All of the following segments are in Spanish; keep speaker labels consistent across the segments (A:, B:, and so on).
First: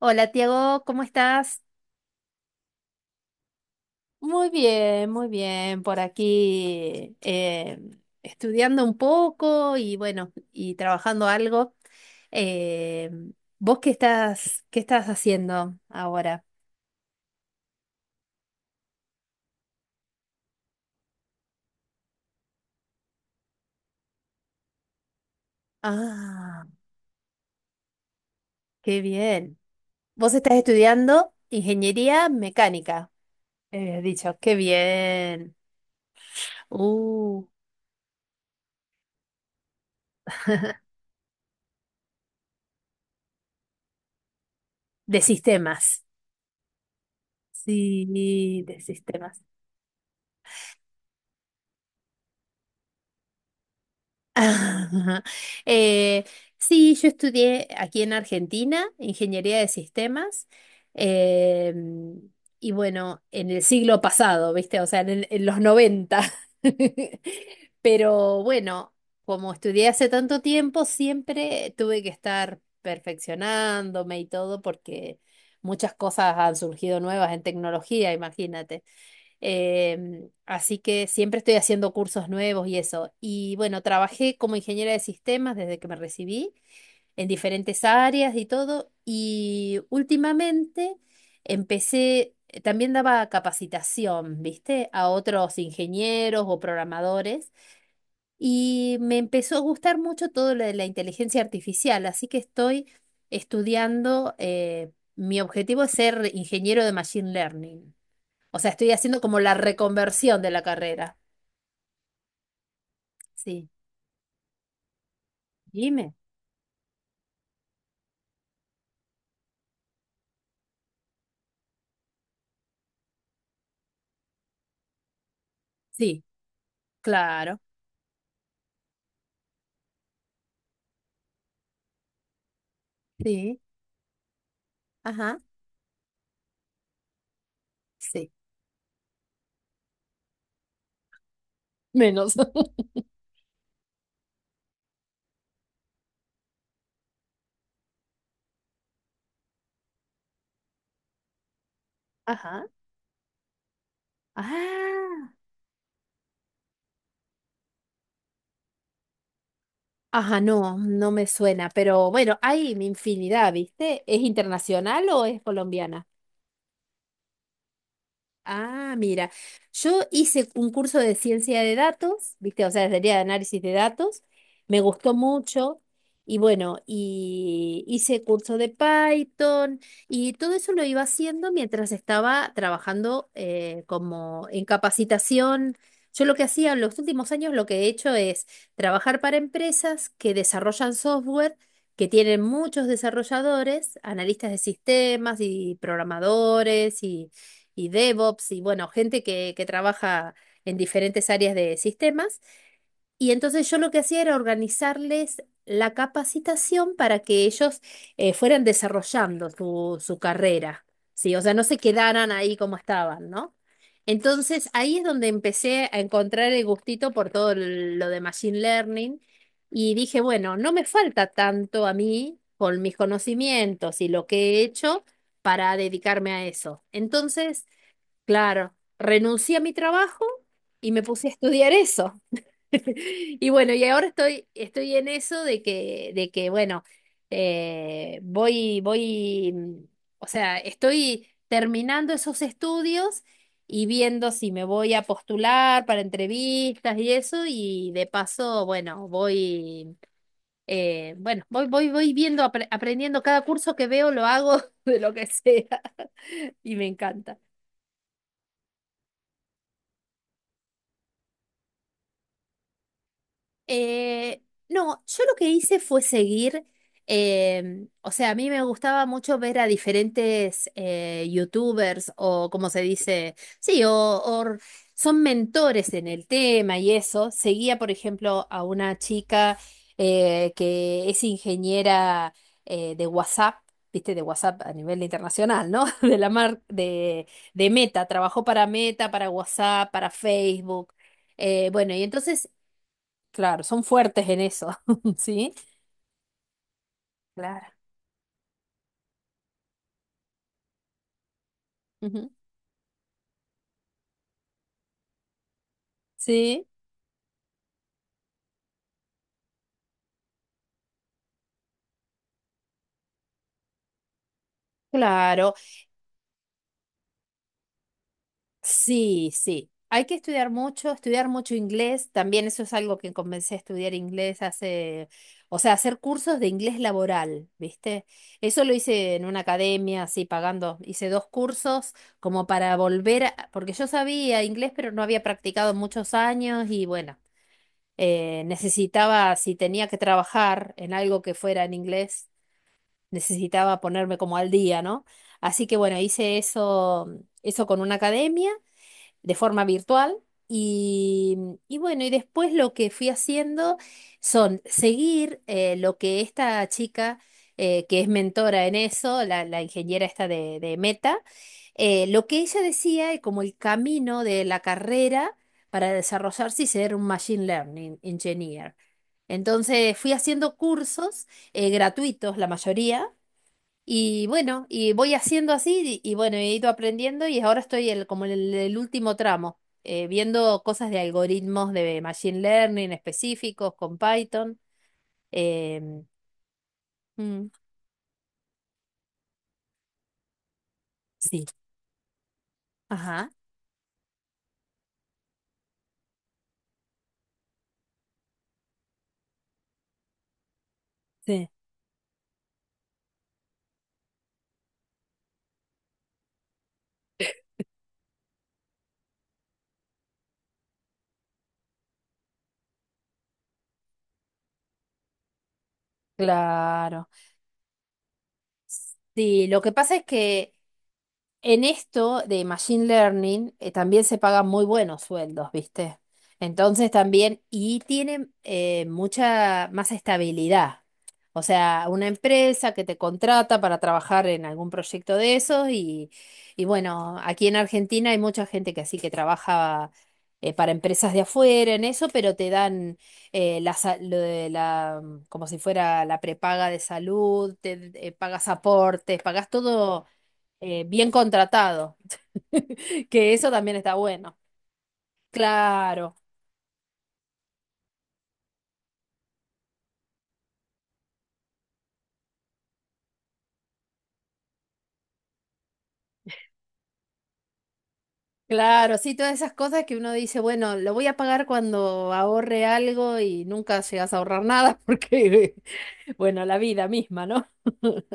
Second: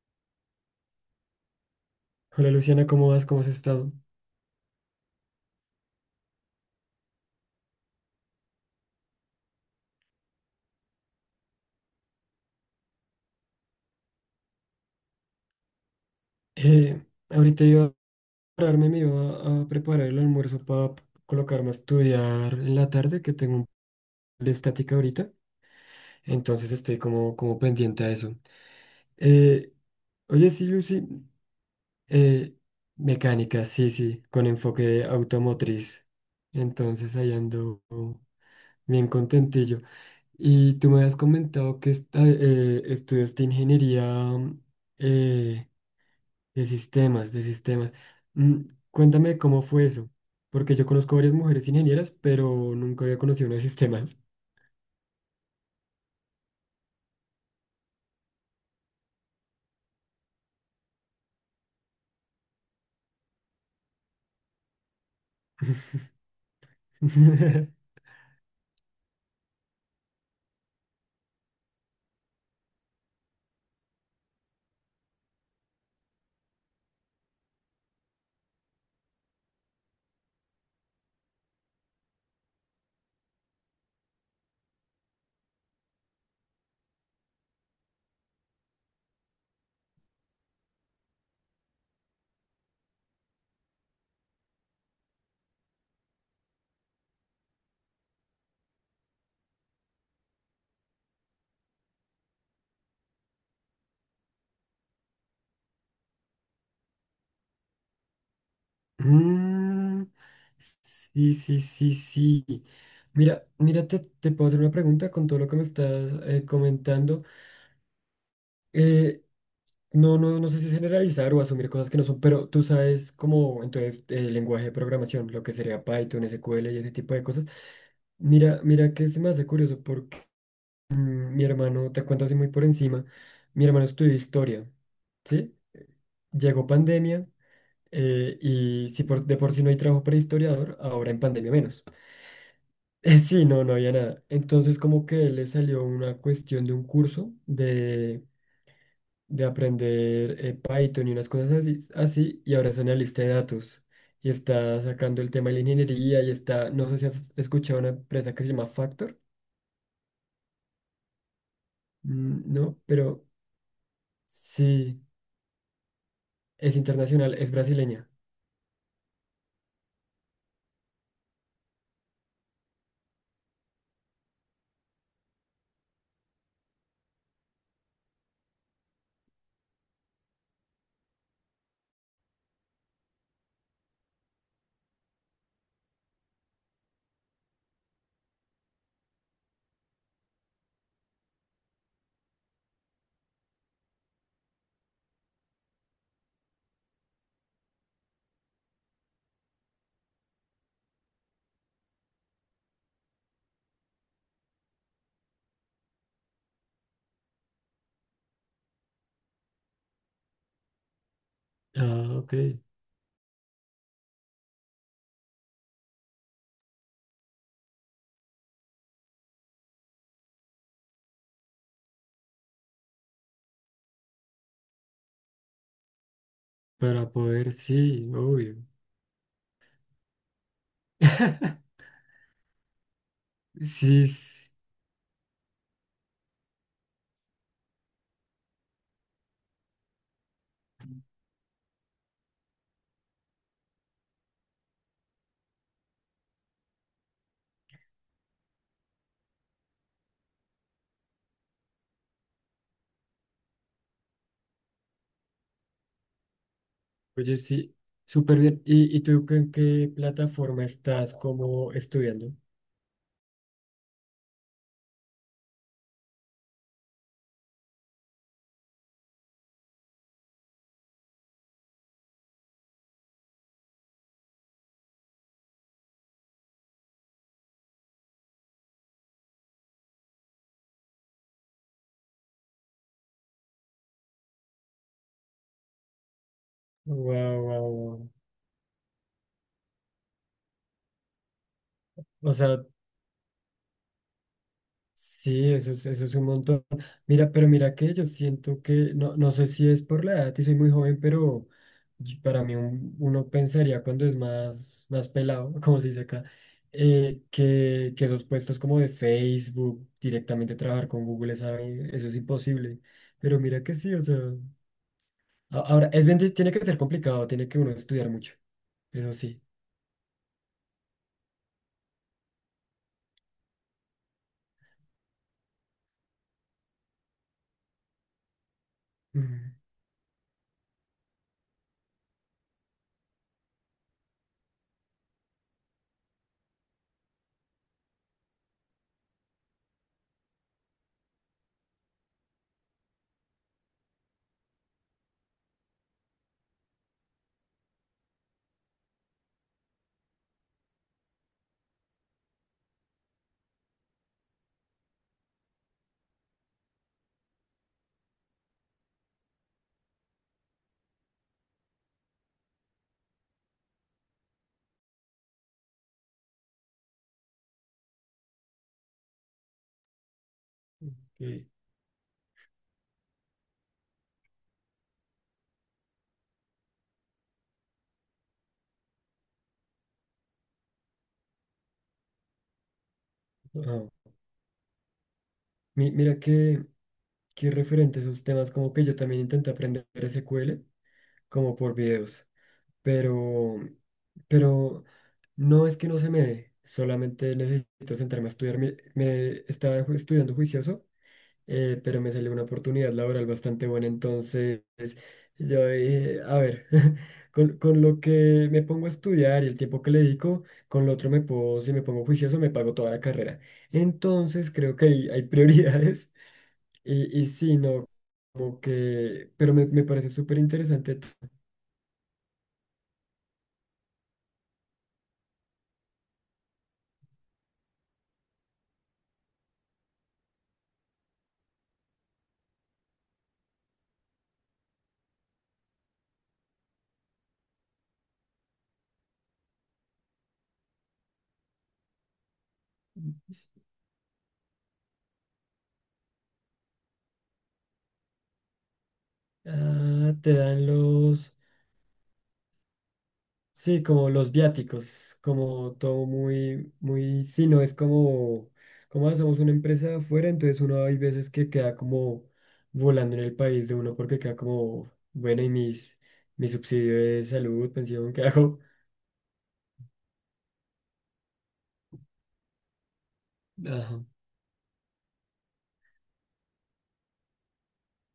A: Hola, Tiago, ¿cómo estás?
B: Hola Luciana, ¿cómo vas? ¿Cómo has estado?
A: Muy bien, muy bien. Por aquí estudiando un poco y bueno, y trabajando algo. Eh, ¿Vos qué estás haciendo ahora?
B: Eh, ahorita iba a prepararme, me iba a preparar el almuerzo para colocarme a estudiar en la tarde, que tengo un de estática ahorita,
A: Ah,
B: entonces estoy como, pendiente a eso.
A: qué bien.
B: Eh,
A: Vos
B: oye,
A: estás
B: sí, Lucy,
A: estudiando ingeniería
B: eh,
A: mecánica,
B: mecánica, sí, sí,
A: dicho,
B: con
A: qué
B: enfoque
A: bien.
B: automotriz, entonces ahí
A: Uh,
B: ando bien contentillo. Y tú me has comentado que estudiaste ingeniería,
A: de
B: eh,
A: sistemas.
B: de sistemas, de sistemas. Mm,
A: Sí, de
B: cuéntame
A: sistemas.
B: cómo fue eso, porque yo conozco varias mujeres ingenieras, pero nunca había conocido una de sistemas.
A: Ajá. Eh, sí, yo estudié aquí en Argentina ingeniería de sistemas em, y bueno, en el siglo pasado, ¿viste? O sea, en los noventa. Pero bueno, como estudié hace tanto tiempo, siempre tuve que estar perfeccionándome y todo porque muchas cosas han surgido nuevas en tecnología, imagínate. Así que siempre estoy haciendo cursos nuevos y eso. Y bueno, trabajé como ingeniera de sistemas desde que me recibí en diferentes áreas y todo. Y últimamente empecé, también daba capacitación, ¿viste? A otros ingenieros o programadores. Y me empezó a gustar mucho todo lo de la inteligencia artificial. Así que estoy estudiando, mi objetivo es ser ingeniero de Machine Learning. O sea, estoy haciendo como la
B: Mm,
A: reconversión de la carrera.
B: sí, sí. Mira,
A: Sí,
B: mira, te puedo hacer una pregunta con todo lo que me estás
A: dime.
B: comentando. Eh, no, no sé si generalizar o asumir cosas que no son, pero tú sabes cómo, entonces, el lenguaje de programación, lo que sería
A: Sí,
B: Python, SQL y ese tipo de cosas.
A: claro.
B: Mira que se me hace curioso. Mm, mi hermano, te cuento así muy por encima,
A: Sí,
B: mi hermano estudió historia,
A: ajá,
B: ¿sí? Llegó pandemia,
A: sí.
B: y si por, de por sí no hay trabajo para historiador, ahora en pandemia menos.
A: Menos.
B: Sí, no, había nada. Entonces como que le salió una cuestión de un curso de aprender Python y unas cosas así, así, y
A: Ajá.
B: ahora es analista de datos y está sacando el
A: Ah,
B: tema de la ingeniería y está, no sé si has escuchado una empresa que se llama Factor,
A: ajá, no, no me suena, pero bueno, hay
B: no, pero
A: infinidad, ¿viste? ¿Es
B: sí,
A: internacional o es colombiana?
B: es internacional, es brasileña.
A: Ah, mira, yo hice un curso de ciencia de datos, ¿viste? O sea, sería de análisis de datos, me gustó mucho y bueno, y hice curso de Python y todo eso lo iba haciendo mientras estaba trabajando como en capacitación. Yo lo que hacía en los últimos años, lo que he hecho es trabajar para empresas que desarrollan software, que tienen muchos desarrolladores, analistas de sistemas y programadores y DevOps y bueno, gente que trabaja en diferentes áreas de sistemas. Y entonces yo lo que hacía era organizarles la capacitación para que ellos fueran desarrollando su carrera, ¿sí? O sea, no se
B: Ah,
A: quedaran
B: ok.
A: ahí como estaban, ¿no? Entonces ahí es donde empecé a encontrar el gustito por lo de Machine Learning y dije, bueno, no me falta tanto a mí con mis conocimientos y lo que he hecho para dedicarme a eso.
B: Para poder,
A: Entonces
B: sí, obvio.
A: claro, renuncié a mi trabajo y me puse a estudiar eso. Y bueno, y
B: Sí,
A: ahora
B: sí.
A: estoy en eso de que bueno, eh, voy, voy, mm, o sea, estoy terminando esos estudios y viendo si me voy a postular para entrevistas y eso, y de paso, bueno, voy, voy viendo, aprendiendo cada curso que veo, lo hago de lo que sea, y me
B: Oye,
A: encanta.
B: sí, súper bien. Y tú en qué plataforma estás como estudiando?
A: Eh, no, yo lo que hice fue seguir, o sea, a mí me gustaba mucho ver a diferentes youtubers o como se dice, sí, son mentores en el tema y eso. Seguía, por ejemplo, a una chica que es ingeniera de WhatsApp. Viste, de WhatsApp a nivel internacional, ¿no? De la mar
B: Wow,
A: de Meta,
B: wow.
A: trabajó para Meta, para WhatsApp, para Facebook. Bueno, y
B: O
A: entonces
B: sea,
A: claro, son fuertes en eso,
B: sí,
A: ¿sí?
B: eso es un montón. Mira, pero
A: Claro.
B: mira que yo siento que, no, no sé si es por la edad y soy muy joven, pero y
A: Ujú.
B: para mí uno pensaría cuando es más, más pelado, como se dice acá,
A: Sí,
B: que, esos puestos como de Facebook, directamente trabajar con Google, ¿sabe? Eso es imposible. Pero mira que sí, o sea,
A: claro.
B: ahora, es bien, tiene que ser complicado, tiene que uno estudiar mucho, eso
A: Sí,
B: sí.
A: sí. Hay que estudiar mucho inglés. También eso es algo que comencé a estudiar inglés hace, o sea, hacer cursos de inglés laboral, ¿viste? Eso lo hice en
B: Ujú,
A: una academia, así pagando. Hice dos cursos como para volver, porque yo sabía inglés, pero no había practicado muchos años y bueno, necesitaba, si tenía que trabajar en algo que fuera en inglés. Necesitaba ponerme como al día, ¿no? Así que bueno, hice eso, eso con una academia de forma virtual y, y bueno, y después lo que fui haciendo son seguir lo que esta chica, que es mentora en eso, la ingeniera esta de Meta, lo que ella decía y como el camino de la carrera para desarrollarse y ser un Machine Learning Engineer. Entonces fui haciendo cursos
B: sí.
A: gratuitos, la mayoría, y bueno, y voy haciendo así y bueno, he ido aprendiendo y ahora como en el último tramo, viendo cosas de algoritmos de machine learning específicos con
B: Ah.
A: Python.
B: Mi-
A: em,
B: mira que,
A: mm,
B: que referente a esos temas, como que yo también intenté aprender SQL,
A: sí,
B: como por videos,
A: ajá,
B: pero, pero no es que no se me dé, solamente necesito sentarme a estudiar. Estaba estudiando juicioso,
A: sí,
B: pero me salió una oportunidad laboral bastante buena, entonces yo dije, a ver, con lo que me pongo a estudiar y el tiempo que le dedico, con lo otro me puedo, si me pongo juicioso, me pago toda la carrera. Entonces creo que hay prioridades
A: claro.
B: y sí, no, como que,
A: Sí,
B: pero
A: lo
B: me,
A: que
B: me
A: pasa es
B: parece súper
A: que
B: interesante.
A: en esto de Machine Learning también se pagan muy buenos sueldos, ¿viste? Entonces también, y tienen mucha más estabilidad. O sea, una empresa que te contrata para trabajar en algún proyecto de esos y bueno, aquí en Argentina hay mucha gente que así que trabaja para empresas de afuera en eso, pero te dan lo de como si fuera la prepaga de salud, te pagas aportes, pagas todo
B: Ah, te dan
A: bien
B: los...
A: contratado, que eso también
B: Sí,
A: está
B: como los
A: bueno.
B: viáticos, como todo
A: Claro,
B: muy, muy, sí, no es como, como hacemos una empresa de afuera, entonces uno hay veces que queda como volando en el país de uno porque queda como, bueno, y mis, mi subsidio de salud, pensión, ¿qué hago?
A: claro, sí, todas esas cosas que uno dice, bueno, lo voy a pagar cuando ahorre algo y nunca
B: Ajá.
A: llegas a ahorrar nada porque, bueno, la vida misma, ¿no?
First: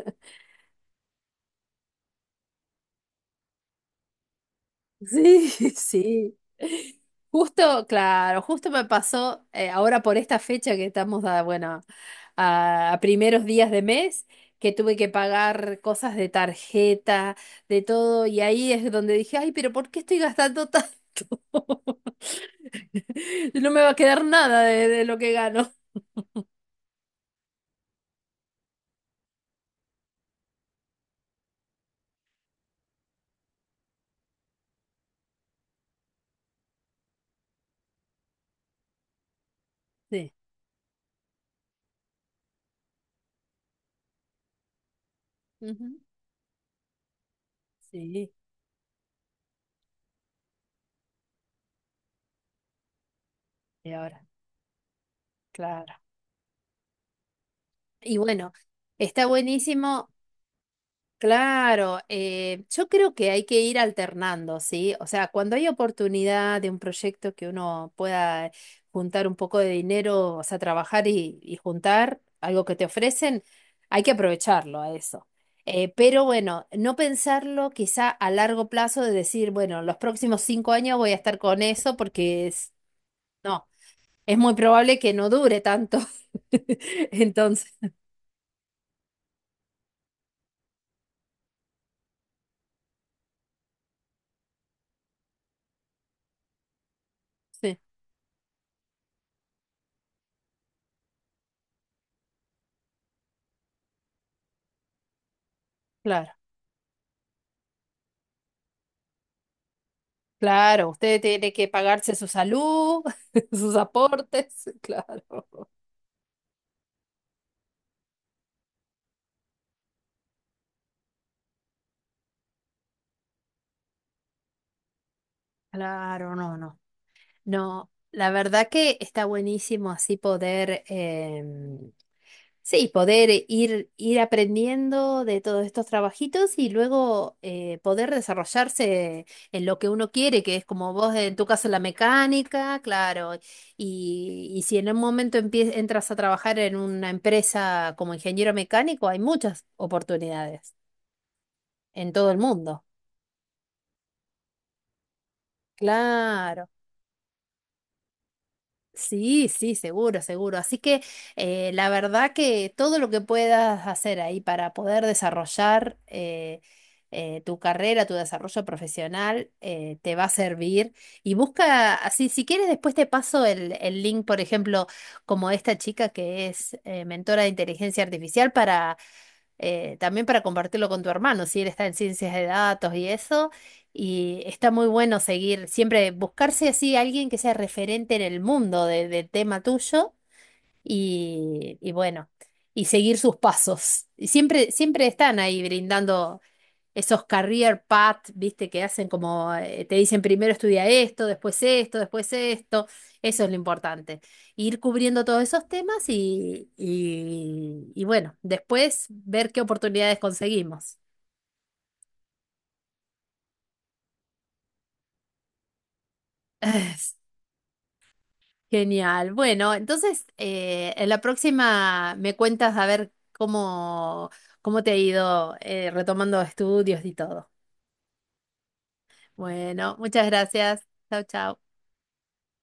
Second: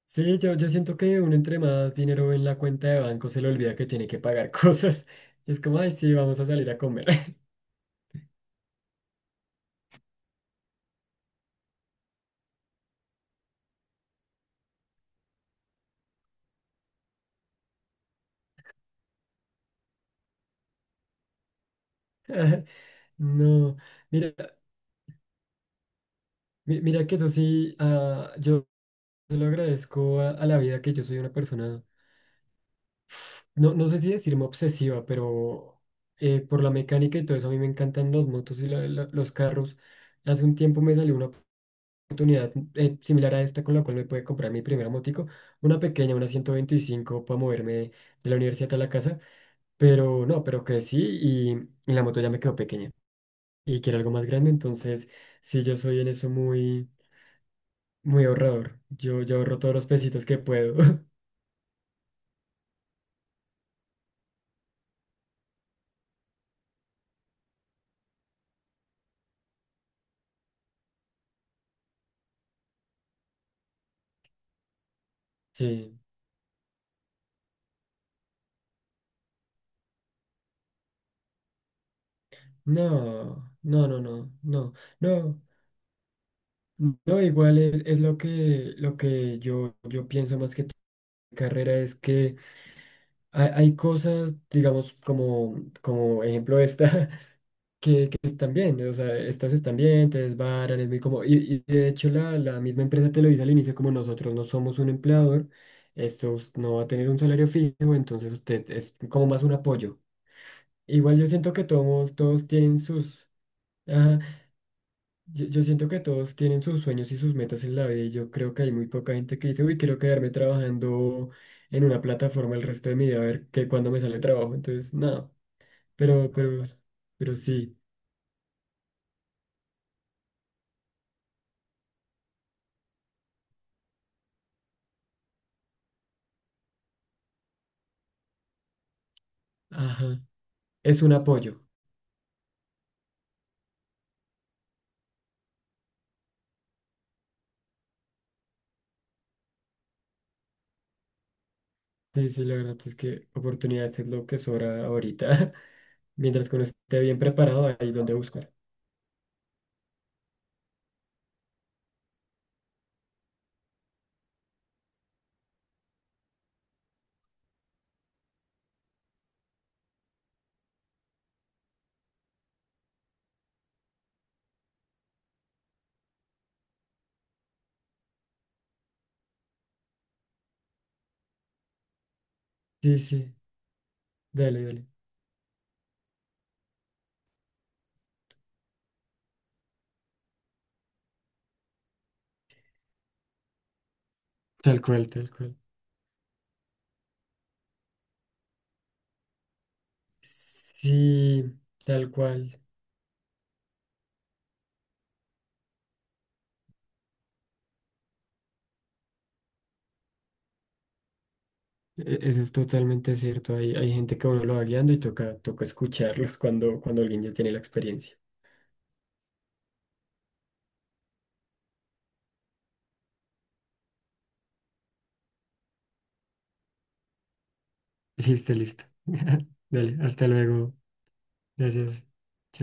B: Sí, yo siento que uno entre más dinero en la cuenta de banco se le olvida que tiene que pagar cosas.
A: Sí,
B: Es como, ay, sí,
A: sí.
B: vamos a salir a comer.
A: Justo, claro, justo me pasó ahora por esta fecha que estamos a, bueno, a primeros días de mes, que tuve que pagar cosas de tarjeta, de todo, y ahí es donde dije, ay, pero ¿por qué estoy gastando tanto? No
B: No,
A: me va a quedar
B: mira,
A: nada de, de lo que gano.
B: mira que eso sí, ah, yo se lo agradezco a la vida que yo soy una persona, no, no sé si decirme obsesiva, pero por la mecánica y todo eso a mí me encantan los motos y los carros.
A: Sí.
B: Hace un tiempo me salió una oportunidad, similar a esta con la cual me pude comprar mi primera motico, una
A: Ujú.
B: pequeña, una 125 para moverme de
A: Sí,
B: la universidad a la casa, pero no, pero que sí y la moto ya me quedó pequeña y
A: y
B: quiero algo
A: ahora,
B: más grande, entonces sí, yo
A: claro.
B: soy en eso muy,
A: Y
B: muy
A: bueno,
B: ahorrador. Yo,
A: está
B: yo ahorro todos los
A: buenísimo.
B: pesitos que puedo.
A: Claro, yo creo que hay que ir alternando, ¿sí? O sea, cuando hay oportunidad de un proyecto que uno pueda juntar un poco de dinero, o sea, trabajar y juntar algo que te ofrecen, hay que aprovecharlo a eso.
B: Sí.
A: Pero bueno, no pensarlo quizá a largo plazo de decir, bueno, los próximos cinco años voy a estar con eso porque es,
B: No,
A: no,
B: no, no,
A: es muy probable que no
B: no,
A: dure tanto.
B: no, igual
A: Entonces,
B: es lo que yo pienso más que tu carrera es que hay cosas, digamos, como, como ejemplo esta,
A: sí,
B: que están bien, o sea, estas están bien, te desbaran, es muy como, y de hecho la, la misma empresa te lo dice al inicio, como nosotros no somos un empleador,
A: claro.
B: no va a tener un salario fijo, entonces usted es como más un apoyo.
A: Claro,
B: Igual
A: usted
B: yo siento
A: tiene
B: que
A: que
B: todos,
A: pagarse su
B: todos tienen
A: salud,
B: sus...
A: sus
B: Ajá,
A: aportes,
B: yo
A: claro.
B: siento que todos tienen sus sueños y sus metas en la vida y yo creo que hay muy poca gente que dice, uy, quiero quedarme trabajando en una plataforma el resto de mi vida, a ver que cuando me sale trabajo. Entonces, nada, pero,
A: Claro, no, no.
B: pero sí,
A: No, la verdad que está buenísimo así poder, sí, poder ir aprendiendo de todos estos trabajitos y luego poder desarrollarse en lo que uno
B: ajá,
A: quiere, que es como
B: es un
A: vos en tu
B: apoyo.
A: caso la mecánica, claro, y si en un momento entras a trabajar en una empresa como ingeniero mecánico, hay muchas oportunidades en todo
B: Sí,
A: el
B: sí, la verdad
A: mundo.
B: es que oportunidades es lo que sobra ahorita. Mientras que uno
A: Claro.
B: esté bien preparado, hay donde buscar.
A: Sí, sí, seguro, seguro. Así que la verdad que todo lo que puedas hacer ahí para poder desarrollar tu carrera, tu desarrollo profesional, te va a servir. Y busca, así, si quieres, después te paso el link, por ejemplo, como esta chica que es mentora de inteligencia artificial también para compartirlo con tu hermano, si él está en ciencias de datos
B: Sí,
A: y
B: sí,
A: eso, y
B: dale,
A: está
B: dale.
A: muy bueno seguir, siempre buscarse así alguien que sea referente en el mundo del tema tuyo y bueno, y seguir sus pasos. Y siempre,
B: Tal cual,
A: siempre
B: tal
A: están
B: cual.
A: ahí brindando esos career path, viste, que hacen como, te dicen primero estudia esto,
B: Sí,
A: después esto,
B: tal
A: después
B: cual.
A: esto, eso es lo importante. Ir cubriendo todos esos temas y bueno, después ver qué oportunidades conseguimos.
B: E- eso es totalmente cierto. Hay gente que uno lo va guiando y toca, toca escucharlos cuando, cuando alguien ya tiene la experiencia.
A: Genial. Bueno, entonces, en la próxima me cuentas a ver cómo, cómo te ha ido retomando estudios y todo.
B: Listo, listo.
A: Bueno,
B: Dale,
A: muchas
B: hasta luego.
A: gracias. Chao, chao.
B: Gracias. Chao,